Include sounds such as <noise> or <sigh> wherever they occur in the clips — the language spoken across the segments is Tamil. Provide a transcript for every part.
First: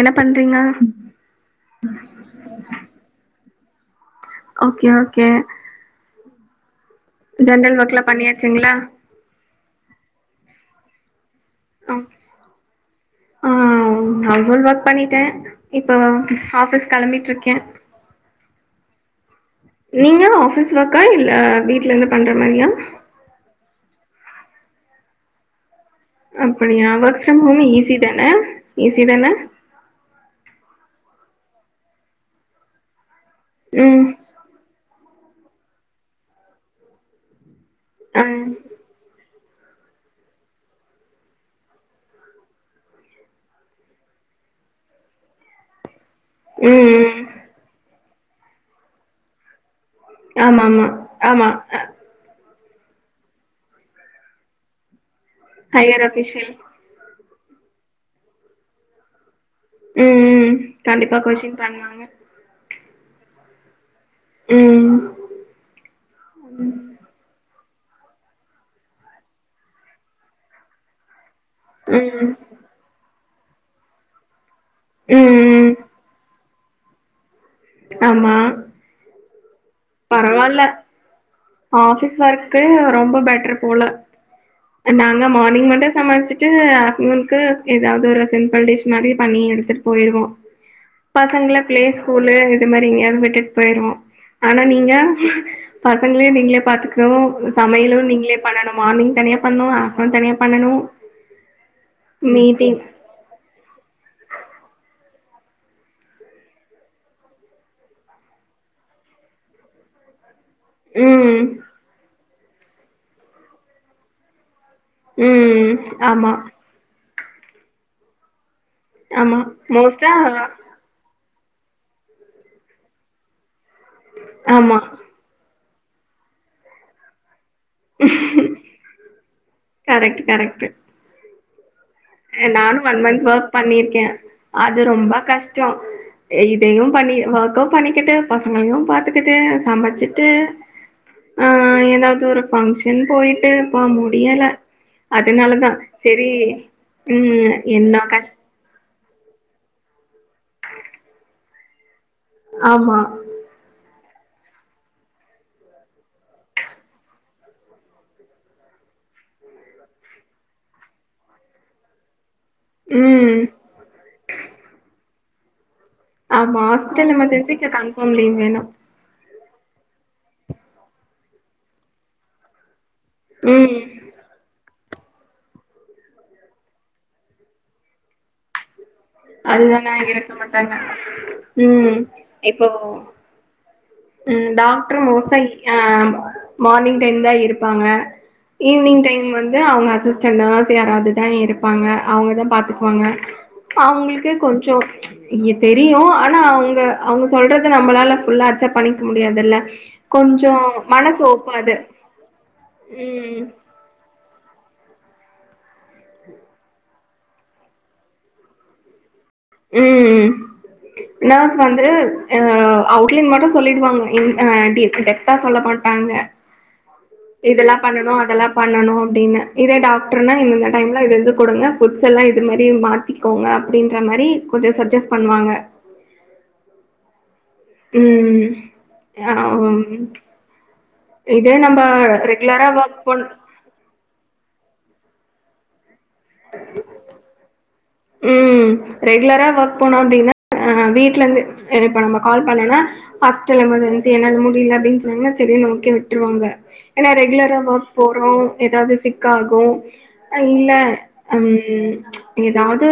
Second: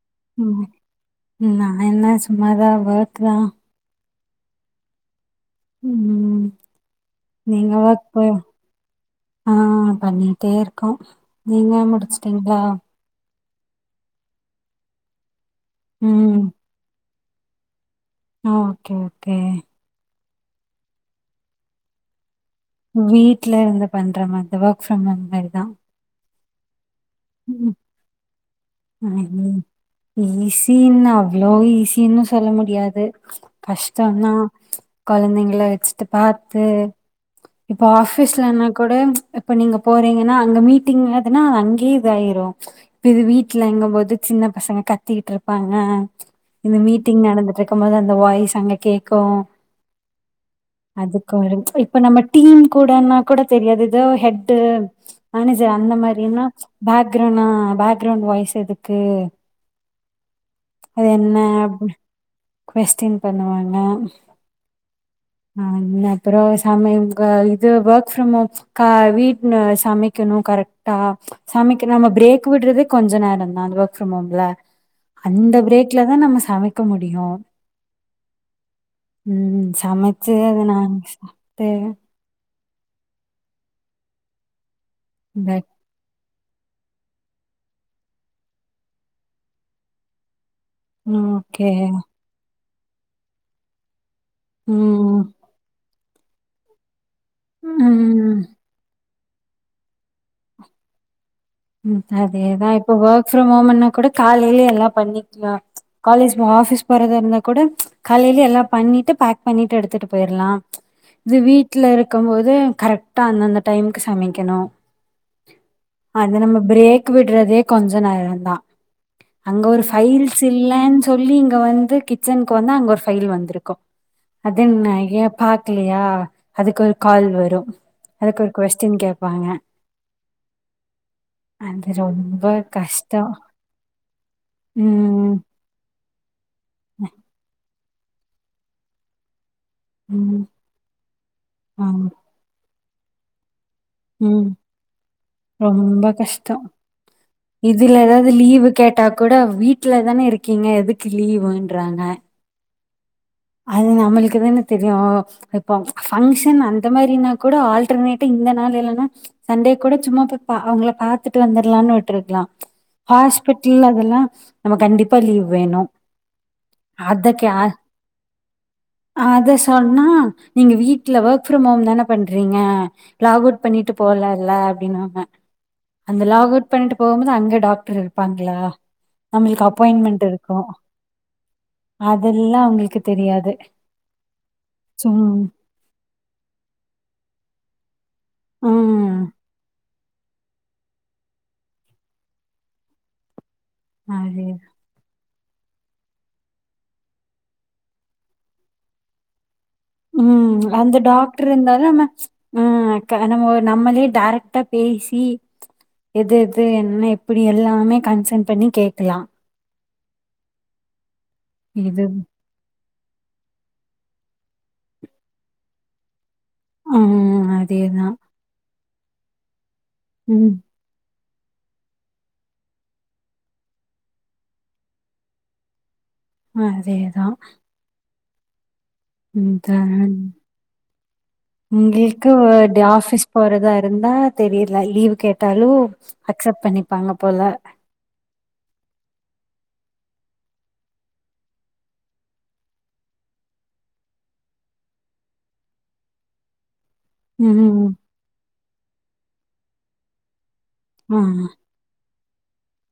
என்ன பண்றீங்க ம் நா என்ன சும்மா தா ஒர்க் தா ஓகே ஓகே ம் நீங்க ஜென்ரல் ஒர்க்லா ஒர்க் போ பண்ணியாச்சுங்களா ஆ பண்ணிட்டே இருக்கோ நீங்க ஆ முடிச்சுட்டீங்ளா ஆ ஹவுஸ்ஹோல் ஒர்க் பண்ணிட்டே இப்போ ம் ஆபிஸ் ஆபிஸ் கெளம்பிட்டு ருக்கே ஆ ஓகே ஓகே நீங்க ஆஃபீஸ் ஒர்க்கா இல்ல வீட்லருந்து பண்ற மாரியா வீட்டலருந்து பண்ற மாரி தா ஒர்க் ஃப்ரம் ஹோம் மாரி தா அப்படியா ஒர்க் ஃப்ரம் ஹோமு ஈஸி தானே ஐயோ ஈஸினு அவ்ளோ ஈஸின்னு சொல்ல முடியாது ம் கஷ்டோந்னா கொழந்தைங்கல வெச்சுட்டு பாத்து இப்ப ஆ ஆஃபீஸ்ல ம் எனக்கு கூட இப்ப நீங்க போறீங்கன்னா அங்க மீட்டிங் எதுனா அங்கே இது ஆயிரு இப்ப இது வீட் வீட்லைங்கம்போது சின்ன பசங்க கத்திட்டு இருப்பாங்க இந்த ம் மீட்டிங் நடந்துட்டுருக் கம் போது அந்த வாய்ஸ் அங்க கேக்கும் ஆமா ஆமா அதுக்கு ஆமா ஒரு இப் ப்ப நம்ப டீம் கூடனா கூட தெரியாது ஏதோ ஹெட் மேனேஜர் அந்த ஹையர் மாரினா அஃபிஷியல் பேக்கரவுண்னா பேக்கரவுண்ட் வாய்ஸ் எதுக்கு ம்ம் அது கண்டிப்பா என்ன? கொஸ்ஸின் பண்ணுவாங்க கொஸ்டின் பண்ணுவாங்க ம் ஆ என்ன அப்புறோ சமையல் காயிது இது ஒர்க் ஃப்ரம் ஹோம் கா வீட்டுன சமைக்கணு கரெக்டா சமைக்க நம்ம ம் ம் பிரேக் விட்றதே கொஞ்ச நேரந் தா அந்த ஒர்க் ஃப்ரம் ஹோம்ல அந்த ம் பிரேக்லதா நம்ம சமைக்க முடியு ஆமா ம் சமைச்சு அத பரவால்ல நான் சாப்ட்டு க்கு ரொம்ப பெட்டர் போல நாங்க மார்னிங் மட்டு சமச்சு ட்டு ஆப்டர்நூனுக்கு ஏதாவது ஒரு சிம்பிள் டிஷ் மாரி பண்ணி எடுத்துட்டு போயிருவோ பசங்கள ஓகே பிளே ஸ்கூலு இது மாரி எங்கயாவது விட்டுட்டு போயிருவோ ஆனா நீங்க ம் பசங்களே நீங்களே பாத்துக்கனு சமையலு ம் நீங்களே பண்ணனு மார்னிங் தனியா பண்ணு ஆப்ட்னுன் தனியா பண்ணனு ம் அதேதா இப்போ ஒர்க் ஃப்ரம் ஹோம்ன்னா கூட காலைலியே எல்லா பண்ணிக்கலா காலேஜ் போ ஆபீஸ் போறதா இருந்தா கூட காலைலே எல்லா பண்ணிட்டு பேக் பண்ணிட்டு எடுத்துட்டு போயிர்லா இது ம் வீட்ல இருக்கும் போது கரெக்டா அந்தந்த டைமுக்கு சமைக்கணு ம் ஆமா அது நம்ம பிரேக் விட்றதே கொஞ்ச நேரந்தா ஆமா அங்க ஒரு மோஸ்ட்டா ஃபைல்ஸ் இல்லேன் சொல்லி இங்க வந்து கிச்சனுக்கு வந்தா அங்க ஒரு ஃபையில் வந்திருக்கு ஆமா அதென்ன கேப் பாக்கலையா அதுக்கு ஒரு கால் வரும் அதுக்கு ஒரு கொஸ்டின் கேப்பாங்க கரெக்ட்டு கரெக்ட்டு அது ரொம் நானு ஒன் மன்த் ஒர்க் பண்ணிருக்கே அது ரொம்ப ம் கஷ் டோ இதையு பண்ணி ஓர்க்கு பண்ணிக்கிட்டு பசங்களையு பாத்துக்கிட்டு சம ச்சிட்டு ம் ஆ ஆமா. எதாவ்து ஒரு ஃபங்ஷன் போய்ட்டு ப்பா முடியல ம். அதனால தா ரொம்ப செரி கஷ்டம். ம் என்ன இதுல எதாவ்து கஷ் லீவு கேட்டா கூட வீட்ல தான இருக் கீங்க எதுக்கு லீவ்வுன்றாங்க ஆமா அது நம்மளுக்கு தான தெரியு இப்போ ஃபங்க்ஷன் அந்த மாரினா கூட ஆல்டர்னேட் இந்த நாள் இல்லன்னா சண்டே கூட சும்மா போய் பா அவுங்கள பாத்துட்டு வந்தர்லாம்னு விட்ருக்லா ம் ஹாஸ்பிட்டல் அதெல்லா நம்ம கண்டிப்பா லீவ் வேணு ஆமா ஹாஸ்பிட்டல் எமர்ஜென்சிக்கு கன்ஃபார்ம் லீவ் வேணு அத சொன்னா நீங்க வீட்ல ஒர்க் ஃப்ரம் ஹோம் தான பண்றீங்க லாக் அவுட் ம் பண்ணிட்டு போலல அப்டினு வாங்க அந்த லாக் அவுட் பண்ணிட்டு போம்போது அங்க டாக்ட்ரு இருப்பாங்களா நம்மளுக்கு அதுவேணா அப்பாயின்மெண்ட் இருக்க இருக்கு மாட்டாங்க ம் அதெல்லா இப்போ அவுங்களுக்கு தெரியாது ம் டாக்டர் சும் மோஸ்டா ஆ மார்னிங் டைம் தா இருப்பாங்க ஈவினிங் ம் டைம் வந்து அவுங்க அசிஸ் டன் நர்ஸ் யாராது தா இருப்பாங்க அவுங்கதா பாத்துக்குவாங்க அவுங்களுக்கே அது கொஞ்சோ தெரியு ஆனா அவுங்க அவுங்க சொல்றது நம்மளால ஃபுல்லா அக்சட் பண்ணிக்க முடியாதில்ல ம் அந்த டாக்ட்ரு இருந்தாலு ம் க ம் நம்ம நம்மளே டைரெக்டா பேசி எது எது என்ன எப்டி எல்லாமே கன்சன் பண்ணி கேக்கலா ம் நர்ஸ் வந்து இது அ அவுட்லைன் மட்டு சொல்லிடுவாங்க இன் அ டி டெப்த்தா சொல்ல மாட்டாங்க ம் இதல்லா அதேதா பண்ணணு அதல்லா பண்ணணு அப்டீனு இதே டாக்டர்னா ம் இந்த டைம்ல இது இது குடுங்க ஃபுட்ஸ் எல்லா இது மாரி மாத்திக்கோங்க அப்டின்ற மாரி கொஞ்ச சஜஸ் பண்ணுவாங்க அதேதா ம் ஆ ம் தானங் இதே நம்ம உங்களுக்கு ரெகுலரா டே ஒர்க் ஆபிஸ் பண் போறதா இருந்தா தெரியில லீவ் கேட்டாலு அக்செப்ட் பண்ணிப்பாங்க போல ம் ரெகுலரா ஒர்க் போனோ அப்டின்னா அ வீட்ல இருந்து இப்ப நம்ம கால் பண்ணனா ஹாஸ்பிடல் எமர்ஜென்சி என்னால முடியில அப்டின் சொன்னிங்கன்னா செரின் ஓகே விட்ருவாங்க ஏன்னா ரெகுலரா ம் ஒர்க் போறோ ஏதாவது சிக் ஆகூ இல்ல ஆ ம் ஏதாவது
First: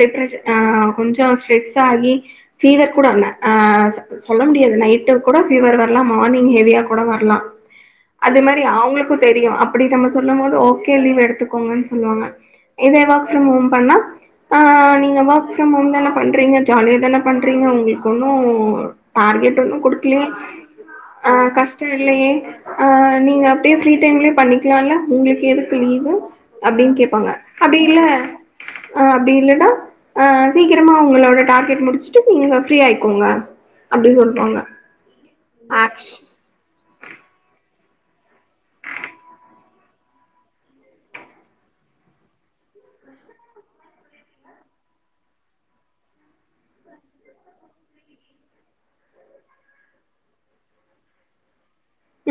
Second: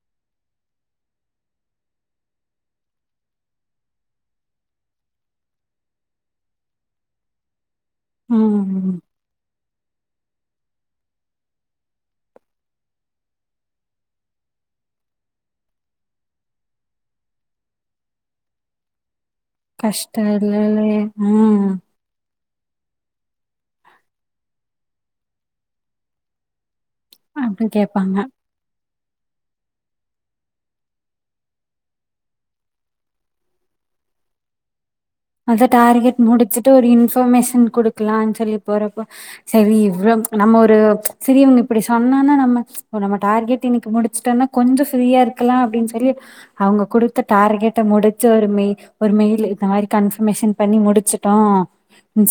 டிப்ரெஷன் ஆ கொஞ்சோ ஸ்ட்ரெஸ் ஆகி ஃபீவர் கூட அன்ன ஆச சொல்ல முடியாது நைட்டோ கூட ஃபீவர் வரலா மார்னிங் ஹெவியா கூட வரலா அது மாரி ம் அவூங்களுக்கூ தெரியூ அப்டி நம்ம சொல்லூ போது ஓகே லீவ் எடுத்துக்கோங்க சொல்லுவாங்க இதே ஒர்க் ஃப்ரம் ஹோம் பண்ணா ஆ நீங்க ஒர்க் ஃப்ரம் ஹோம் தானே பண்றீங்க ஜாலியா தானே பண்றீங்க உங்களுக்கு ஒன்னூ டார்கெட் ஒன்னூ கஷ்ட குடுக்கலியே இல்லலே அ ம் கஷ்டே இல்லயே ஆ நீங்க அப்டியே ஃப்ரீ டைம்லயே பண்ணிக்கலாம் இல்ல உங்களுக்கு எதுக்கு லீவு அப்டின் கேப்பாங்க அப்டி இல்ல அ அப்டி இல்லனா அ சீக்கிரமா உங்களோட டார்கெட் முடிச்சுட்டு நீங்க ஃப்ரீ ஆயிக்கோங்க அப்டி சொல்வாங்க அதெ டார்கெட் முடிச்சுட்டு ஒரு இன்ஃபர்மேஷன் குடுக்கலா சொல்லி போறப்ப சரி இவ்ளோ நம்ம ஒரு செரி இவங்க இப்டி சொன்னோன்ன நம்ம ஓ நம்ம டார்கெட் இன்னிக்கி முடிச்சுட்டோம்னா கொஞ்சோ ஃப்ரீயா இருக்கலா அப்டின் செல்லி அவங்க குடுத்த டார்கெட்ட முடிச்சு ஒரு மெய் ஒரு மெயில் இதாறு கன்பர்மேஷன் பண்ணி முடிச்சிட்டோ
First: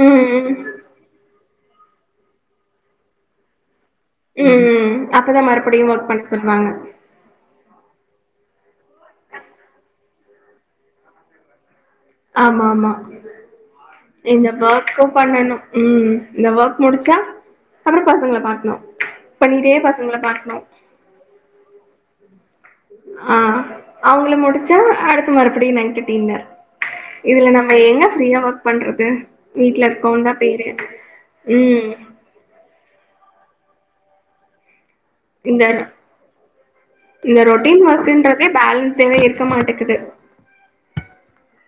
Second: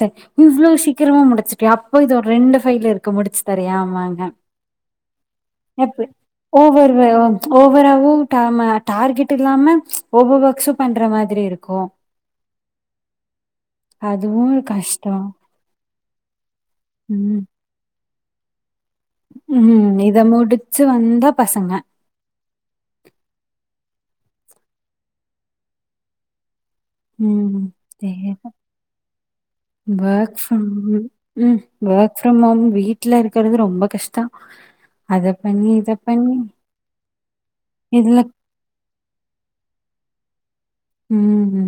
செரி ம் ம் இவ்ளோ சீக்கிரமா முடிச்சுட் அப்போ இது ஒரு ரெண்டூ ஃபைல் இருக்கு முடிச்சு தரியாம்மா ன்னா ம் ம் அப்பதான் மறுபடியும் தப்பு ஒர்க் பண்ண சொல்லுவாங்க ஓவ்வர் வே ஓவராவும் டா ம டார்கெட் இல்லாம ஒவர் ஒர்க்சூ பண்ற மாதிரி இருக்கோ ஆமாம்மா அதுவு இங்க ஒர்க்கூ கஷ்டோ பண்ணணூ ம் இந்த ஒர்க் முடிச்சா ம் அப்புறம் பசங்கள பாக்ணூ ம் ஹூம் இத முடிச்சி வந்தா பசங்க ஆ அவுங்கள முடிச்சா அடுத்த மறுபடியூ நைட்டு டின்னர் இதுல ம் நம்ம எங்க சேரி ஃப்ரீயா ஒர்க் பண்றது வீட்ல இருக்கோ தா ஒர்க் பேரூ ஃப்ரம் ம் ஒர்க் ப்ரம் ஹோம் வீட்லருக்கிறது ரொம்ப கஷ்டொ அத இந்த பண்ணி இத பண்ணி இந்த ரொட்டீன் இதுல ஒர்க்கன்றதே பேலன்ஸடவே இருக்க மாட்டேகுது ம் ம்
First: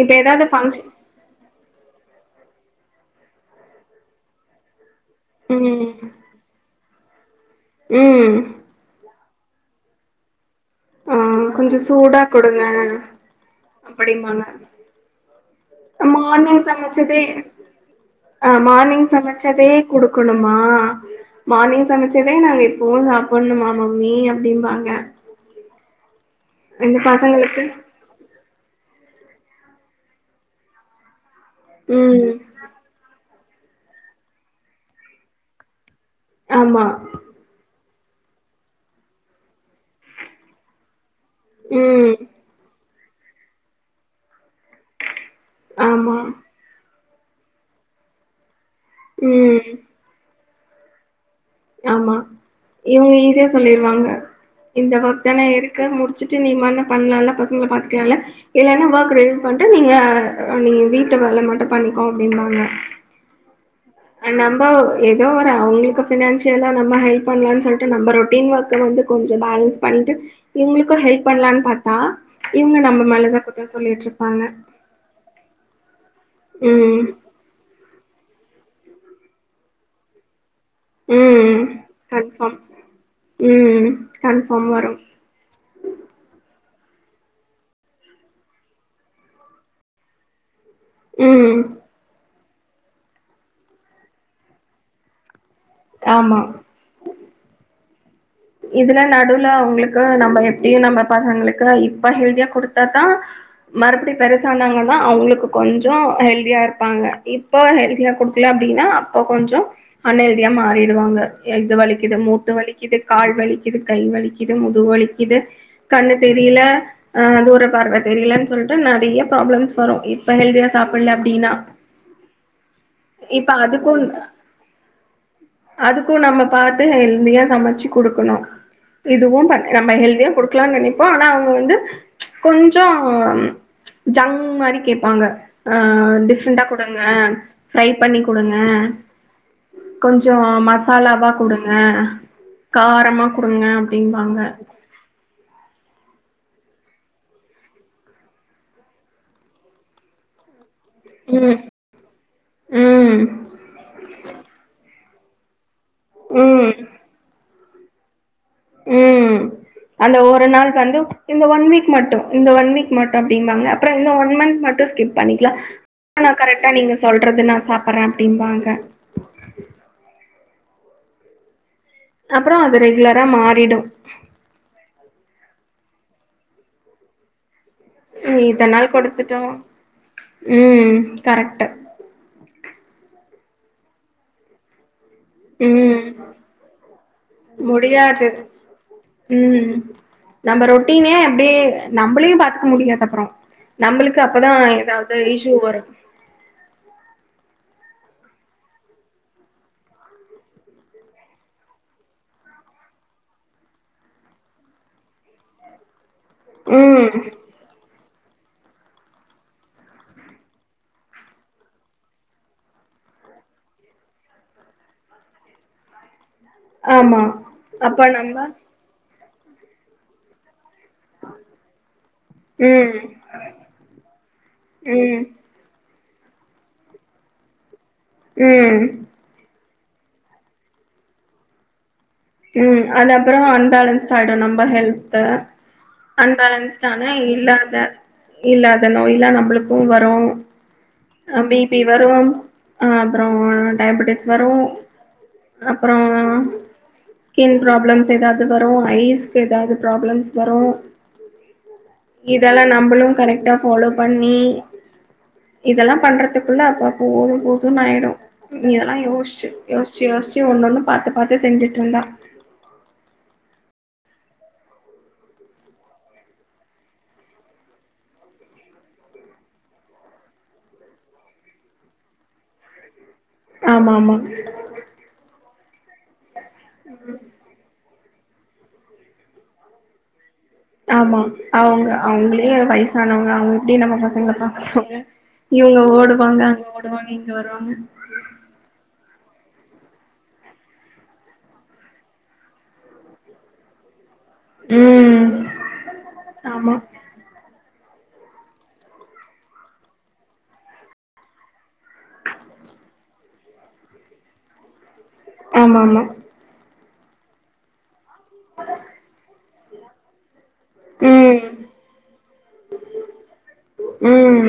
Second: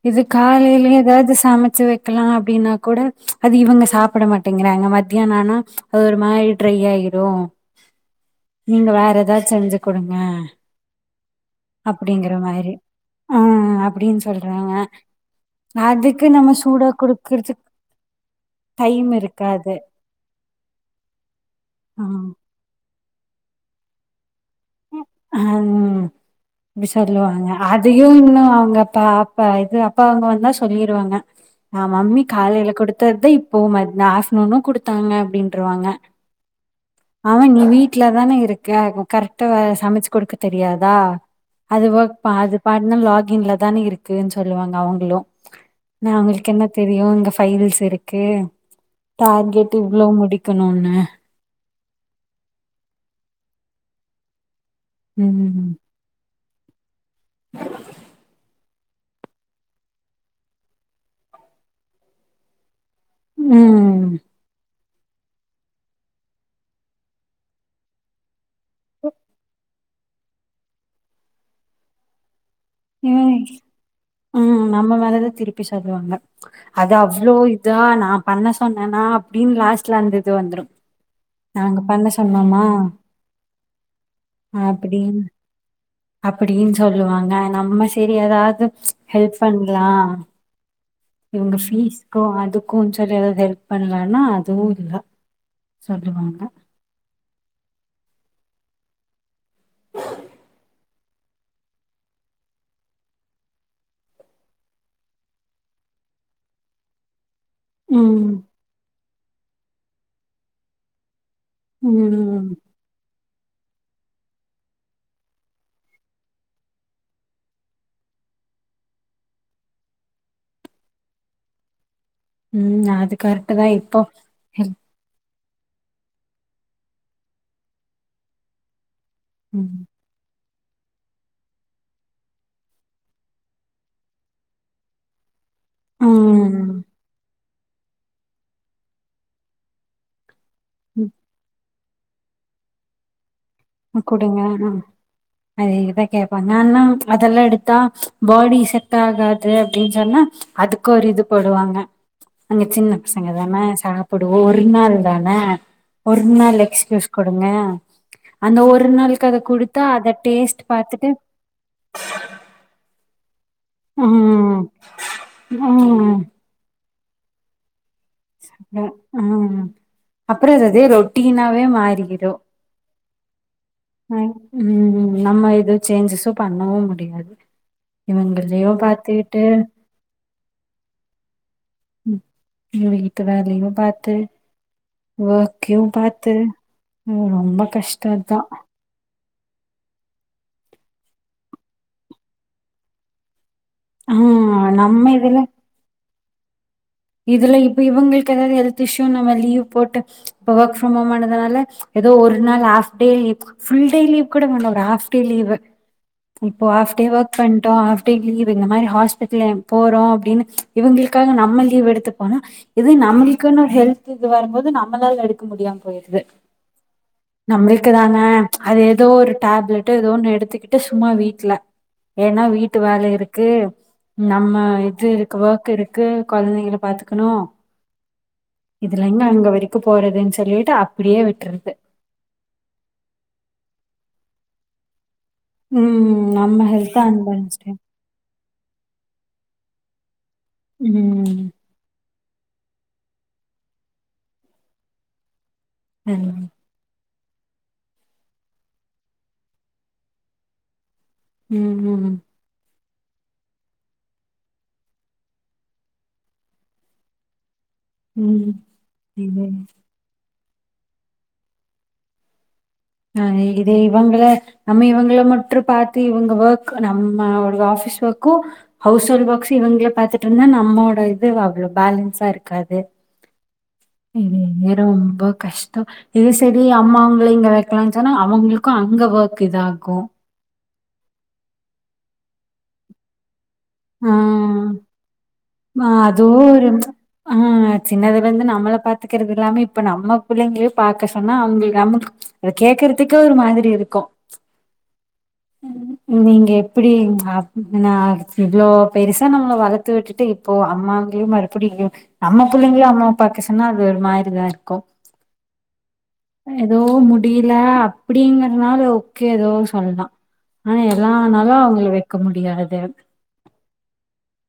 இப்ப இது ஏதாவது காலைல ஃபங்க்ஷன் ஏதாது சமைச்சி வை க்கலா அப்டின்னாக் கூட அது இவங்க சாப்பட மாட்டேங்கறாங்க மத்தியானெ ஆனா ம் அது ஒரு மாரி ட்ரை யாயிரூ ம் நீங்க வேற ஏதாச்சூ செஞ்சு குடுங்க ஆ கொஞ்சோ சூடா அப்டிங்ற மாரி குடுங்க அ ஆ அப்டின்னு சொல்றாங்க அ அதுக்கு நம்ம மார்னிங் சூடா சமைச்சதே குடுக்கறதுக்கு ஆ மார்னிங் டைம் சமைச்சதே இருக்காது குடுக்கணுமா மார்னிங் ம் சமைச்சதே நாங்க இப் பவை சாப்ட்ணுமா மம்மி அப்டிம்பாங்க ஹம் மீ இந்த சொல்லுவாங்க பசங்களுக்கு அத் அதயூ இன்னூ அவுங்க பா அப்பா இது அப்பாங்க வந்தா சொல்லிருவாங்க ஆ மம்மி ம் காலைல குடுத்ததுதா இப்போ மத் ஆஃப்டர்நூனு குடுத்தாங்க அப்டின்ருவாங்க ஆமா அவங் நீ வீட்லதானே இருக்கோ கரெக்டா சமைச்சு குடுக்க தெரியாதா அது ஒர்க் ம் ப அது பாட்னு லாகின்ல தானே இருக்கு சொல்லுவாங்க அவுங்களூ நா ஆமா அவுங்களுக்கென்ன தெரியூ இங்க பைல்ஸ் இருக்கூ ம் டார்க்கெட்டு இவ் இவ்வளொ முடிக்கணுனு ஆமா இவுங்க ஈஸியா சொல்லிருவாங்க இந்த ம் ஒர்க்தான இருக்கு முடிச் ச்சிட்டு நீ மாட்ன பண்ணால்ல பசங்கல பாத்துக்லால்ல இல்லன்னா ஒர்க்கடு பண்ட்டு நீங்க நீங்க வீட்டு வேல மட்டு பண்ணிக்கோ அப்டிம்பாங்க ம் ம் நம்ம ஏதோ ஒரு அவுங்களுக்கு பினான்சி யில்லா நம்ம ஹெல்ப் பண்ணலானு சொல்லிட்டு நம்ம ரொட்டின் ஒர்க்க வந்து கொஞ்சொ பேலன்ஸ் பண்ட்டு இவுங்களுக்கு ஹெல்ப் பண்ணலானு பாத்தா இவுங்க நம்ம மேலதா ம் குத்த சொல்லிட்டு இருப்பாங்க நம்ம மேலதா திருப்பி சொல்வாங்க அது ம் அவ்ளோ இதா நா பண்ண சொன்னனா அப்டின்னு லாஸ்ட்ல அந்த இது வந்துரு ம் நாங்க பண்ண கன்ஃபார்ம் சொன்னோமா ம் கன்ஃபார்ம் வரு <inaudible> அப்படின்னு சொல்லுவாங்க நம்ம செரி ஏதாது ஹெல்ப் பண்லா இவுங்க ம் ஃபீஸ்க்கூ அதுக்குன்னு சொல்லி ஏதாது ஹெல்ப் பண்லனா அதுவு இல்ல சொல்லுவாங்க ஆமா இதுல நடுல அவுங்களுக்கு நம்ம எப்டியு நம்ம பசங்களுக்கு இப்ப ஹெல்தியா குடுத்தாதா மறுபடி பெருசானாங்கன்னா அவுங்களுக்கு கொஞ்சொ ஹெல்தியா இருப்பாங்க இப்போ ஹெல்தியா ம் குடுக்கல அப்டின்னா அப்ப கொஞ்சொ அன்ஹெல்தியா மாறிடுவாங்க இது வலிக்கிது ம் மூட்டு வலிக்கிது கால் வலிக்கிது கை வலிக்கிது முதுகு வலிக்கிது கண்ணு தெரியல ஆ தூர பார்வ தெரியலன்னு சொல்லிட்டு நெறையா ப்ராப்ளம்ஸ் வரு இப்ப ஹெல்தியா சாப்டல அப்டின்னா ம் அது இப்ப கரட்டு தா இப்போ அதுக்கு அதுக்கு நம்ம பாத்து ஹெல்தியா சமைச்சு குடுக்கணு இதுவு பட் ம் நம்ம ஹெல்தியா குடுக்கலான்னு நெனைப்போ ஆனா அவுங்க வந்து ம்ச் கொஞ்சொ ஜங் மாரி கேப்பாங்க ஆ டிஃப்ரெண்டா ம் குடுங்க ஃப்ரை பண்ணி குடுங்க கொஞ்சொ ம் மசாலாவா குடுங்க காரமா குடுங்க அப்டிம்பாங்க அதேதா கேப்பாங்க அத நா அதெல்லா எடுத்தா பாடி செட்டாகாது அப்டின்னு சொன்னா அதுக்கு ஒரு இது ம் போடுவாங்க நாங்க சின்ன ம் பசங்க தானே சாப் புடுவோ ஒரு நாள் தானே ஒரு நாள் ம் எக்ஸ்கியூஸ் குடுங்க அந்த ஒரு நாளுக்கு உம் அத குடுத்தா அத அந்த ஒரு டேஸ்ட் நாள் வந்து பாத்துட்டு இந்த ஒன் வீக் மட்டு இந்த ஒன் வீக் மட்டு அப்டின்பாங்க அப்பறோ இந்த ஒன் ம் மந்த் மட்டு ஸ்கிப் பண்ணிக்கலா ம் <unintelligible> கரெக்டா நீங்க சொல்றது நா சாப்புறே சாப்புட்ரே ஆ அப்பறோ அதே ரொட்டினாவே மாறி அப்பறோ அது ரெகுலரா மாறிடு ம் உம் நம்ம எது சேஞ்சஸு பண்ணவு முடியாது இவுங்களேயு பாத்துக்கிட்டு உம் கரெக்ட்டு ஹம் வீட்டு வேலயு பாத்து வோர்கயு ம் பாத்து ரொம்போ கஷ்டோ தா உம் நம்ம ரொட்டினே அப்டியே நம்மளையு பாத்துக்க முடியாது அப்பறோ ஆ நம்மளுக்கு அப்ப தா நம்ம ஏதாவது இதுல இஷ்யூ வரு இதுல இப்ப இவுங்களுக்கு ஏதாவது ஹல்த் இஷ்யுனு நம்ம லீவ் போட்டு இப்ப ஒர்க் ஃப்ரம் ஹோம் ஆனதுனால ஏதோ ஒரு நாள் half day leave full day leave கூட வேணா ஒரு ஹாஃப் டே லீவ்வு இப்போ ஹாஃப் டே ம் ஒர்க் பண்ட்டோ ஹாஃப் டே லீவு இந்த மாரி ஹாஸ்பிட்லு போறோ அப்டின்னு இவுங்குளுக்காக நம்ம லீவ் எடுத்து போனு இதே நம்முளுக்குன்னு ஹெல்த்து இது வரும் போது நம்மளால எடுக்க முடியாம போய்ர்து ஆமா நம்ளுக்கு அப்ப தான நம்ம அது எதோ ஒரு டாப்லெட்டு எதோண்ணு எடுத்துக்கிட் டு சும்மா வீட்ல ஏனா வீட்டு வேல ம் இருக்கு நம்ம ம் இதுருக் வோர்க் இருக்கு கொழந்தைங்கள பாத்துக்கணு ம் இதுல எங்க அங்க வரிக் த்து போறதுன் சொல்லிட்டு அப்டியே விட்றது ம் அது அப்றோ அன்பேலன்ஸ்ட் ஆய்டும நம்ப ஹெல்த்து ம் நம்ம ஹெல்த் அன்பேலன்ஸ்ட்டானா அன்பன்ஸ்டு இல்லாத இல்லாத நோய்லா நம்புளுக்கும் வரும் ம் அ பீ பி வரும் அப்பறோ ஆ டயபெட்டிஸ் வரும் அப்பறோ ம் ம் ஸ்கின் ப்ராப்ளம்ஸ் எதாது வரும் ஐஸ்க்கு எதாது ப்ராப்ளம்ஸ் வரும் ம் ம் இதலா நம்புளும் கரெக்ட்டா ஃபாலோ பண்ணி இதல்லாம் பண்றதுக்குள்ள அப்பா போதும்போ துனாய்டு ம் இதல்லா இது யோஸ்ச்சு யோஸச்சி யோஸ்ச்சு ஒன்னொண்ணோ பாத்து பாத்து செஞ்சுட்ருந்தா ஆ இது இவங்கள நம்ம இவங்கள மட்றோ பாத்து இவங்க வோர்க் நம்ம ஓடுது ஆஃபிஸ் ஓர்க்கும் ஹவுஸ் ஹோல்ட் ஓர்க்ஸ்ஸு இவுங்கள பாத்துட்ருந்தா நம்மோட இது அவ்ளோ பேலன்ஸா இருக்காது ஆமா ஆமா இதுவே ரொம்ப கஷ் டோ இது செரி அம்மாவுங்ள இங்க வெக்லான் சொன்னா அவுங்ளுக்கும் அங்க ஒர்க் இதாகும் ஆமா அவுங்க அவுங்ளே வய்சானவங்க அவுங்க எப்டி நம்ம பசங்ள பாத்துக்குவாங்க இவங்க ம் ஆ அதுவு ஓடுவாங்க அங்க ஒரு ஓடுவாங்க இங்க ஆ வருவாங்க சின்னதுலந்து நம்மள பாத் பாத்துக்கறது இல்லாமே இப்ப நம்ம புள்ளைங்ளயு பாக்க சொன்னா அவுங்க நமக் அது கேக்கறத்துக்கே ஒரு மாதிரி இருக்கும் ம் நீங்க ஆமா எப்புடி அப் நா இவ்ளோ பெருசா நம்ள வளத்து விட்டுட்டு இப்போ அம்மாங்ளியு மறுபடியு நம்ம புள்ளைங்ளே அம்மா பாக்க சொன்னா அது ஒரு மாரி தா இருக்கும் ஆமா ஆமா எதோ முடில அப்டிங்றனால ஓக்கே எதோ சொல்லாம் ஆனா எல்லா ம் நாளு அவுங்கள வெக்க முடியாது ம்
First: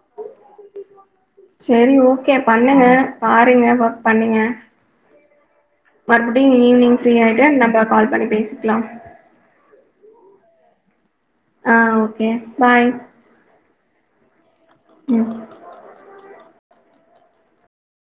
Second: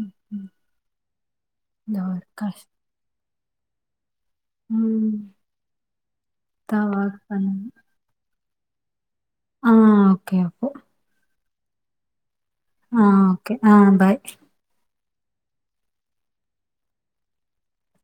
ம் ம் செரி ஓக்கே பண்ணுங்க பாருங்க ஒர்க் பண்ணுங்க ம் மறுபுடியு தா ஈவினிங் ஒர்க் ஃப்ரியாய்ட்டு பண்ணு நம்ப கால் பண்ணி பேசிக்லாம் ஆ ஓக்கே அப்போ ஆ ஓக்கே பாய் கே ஆ பாய் ம்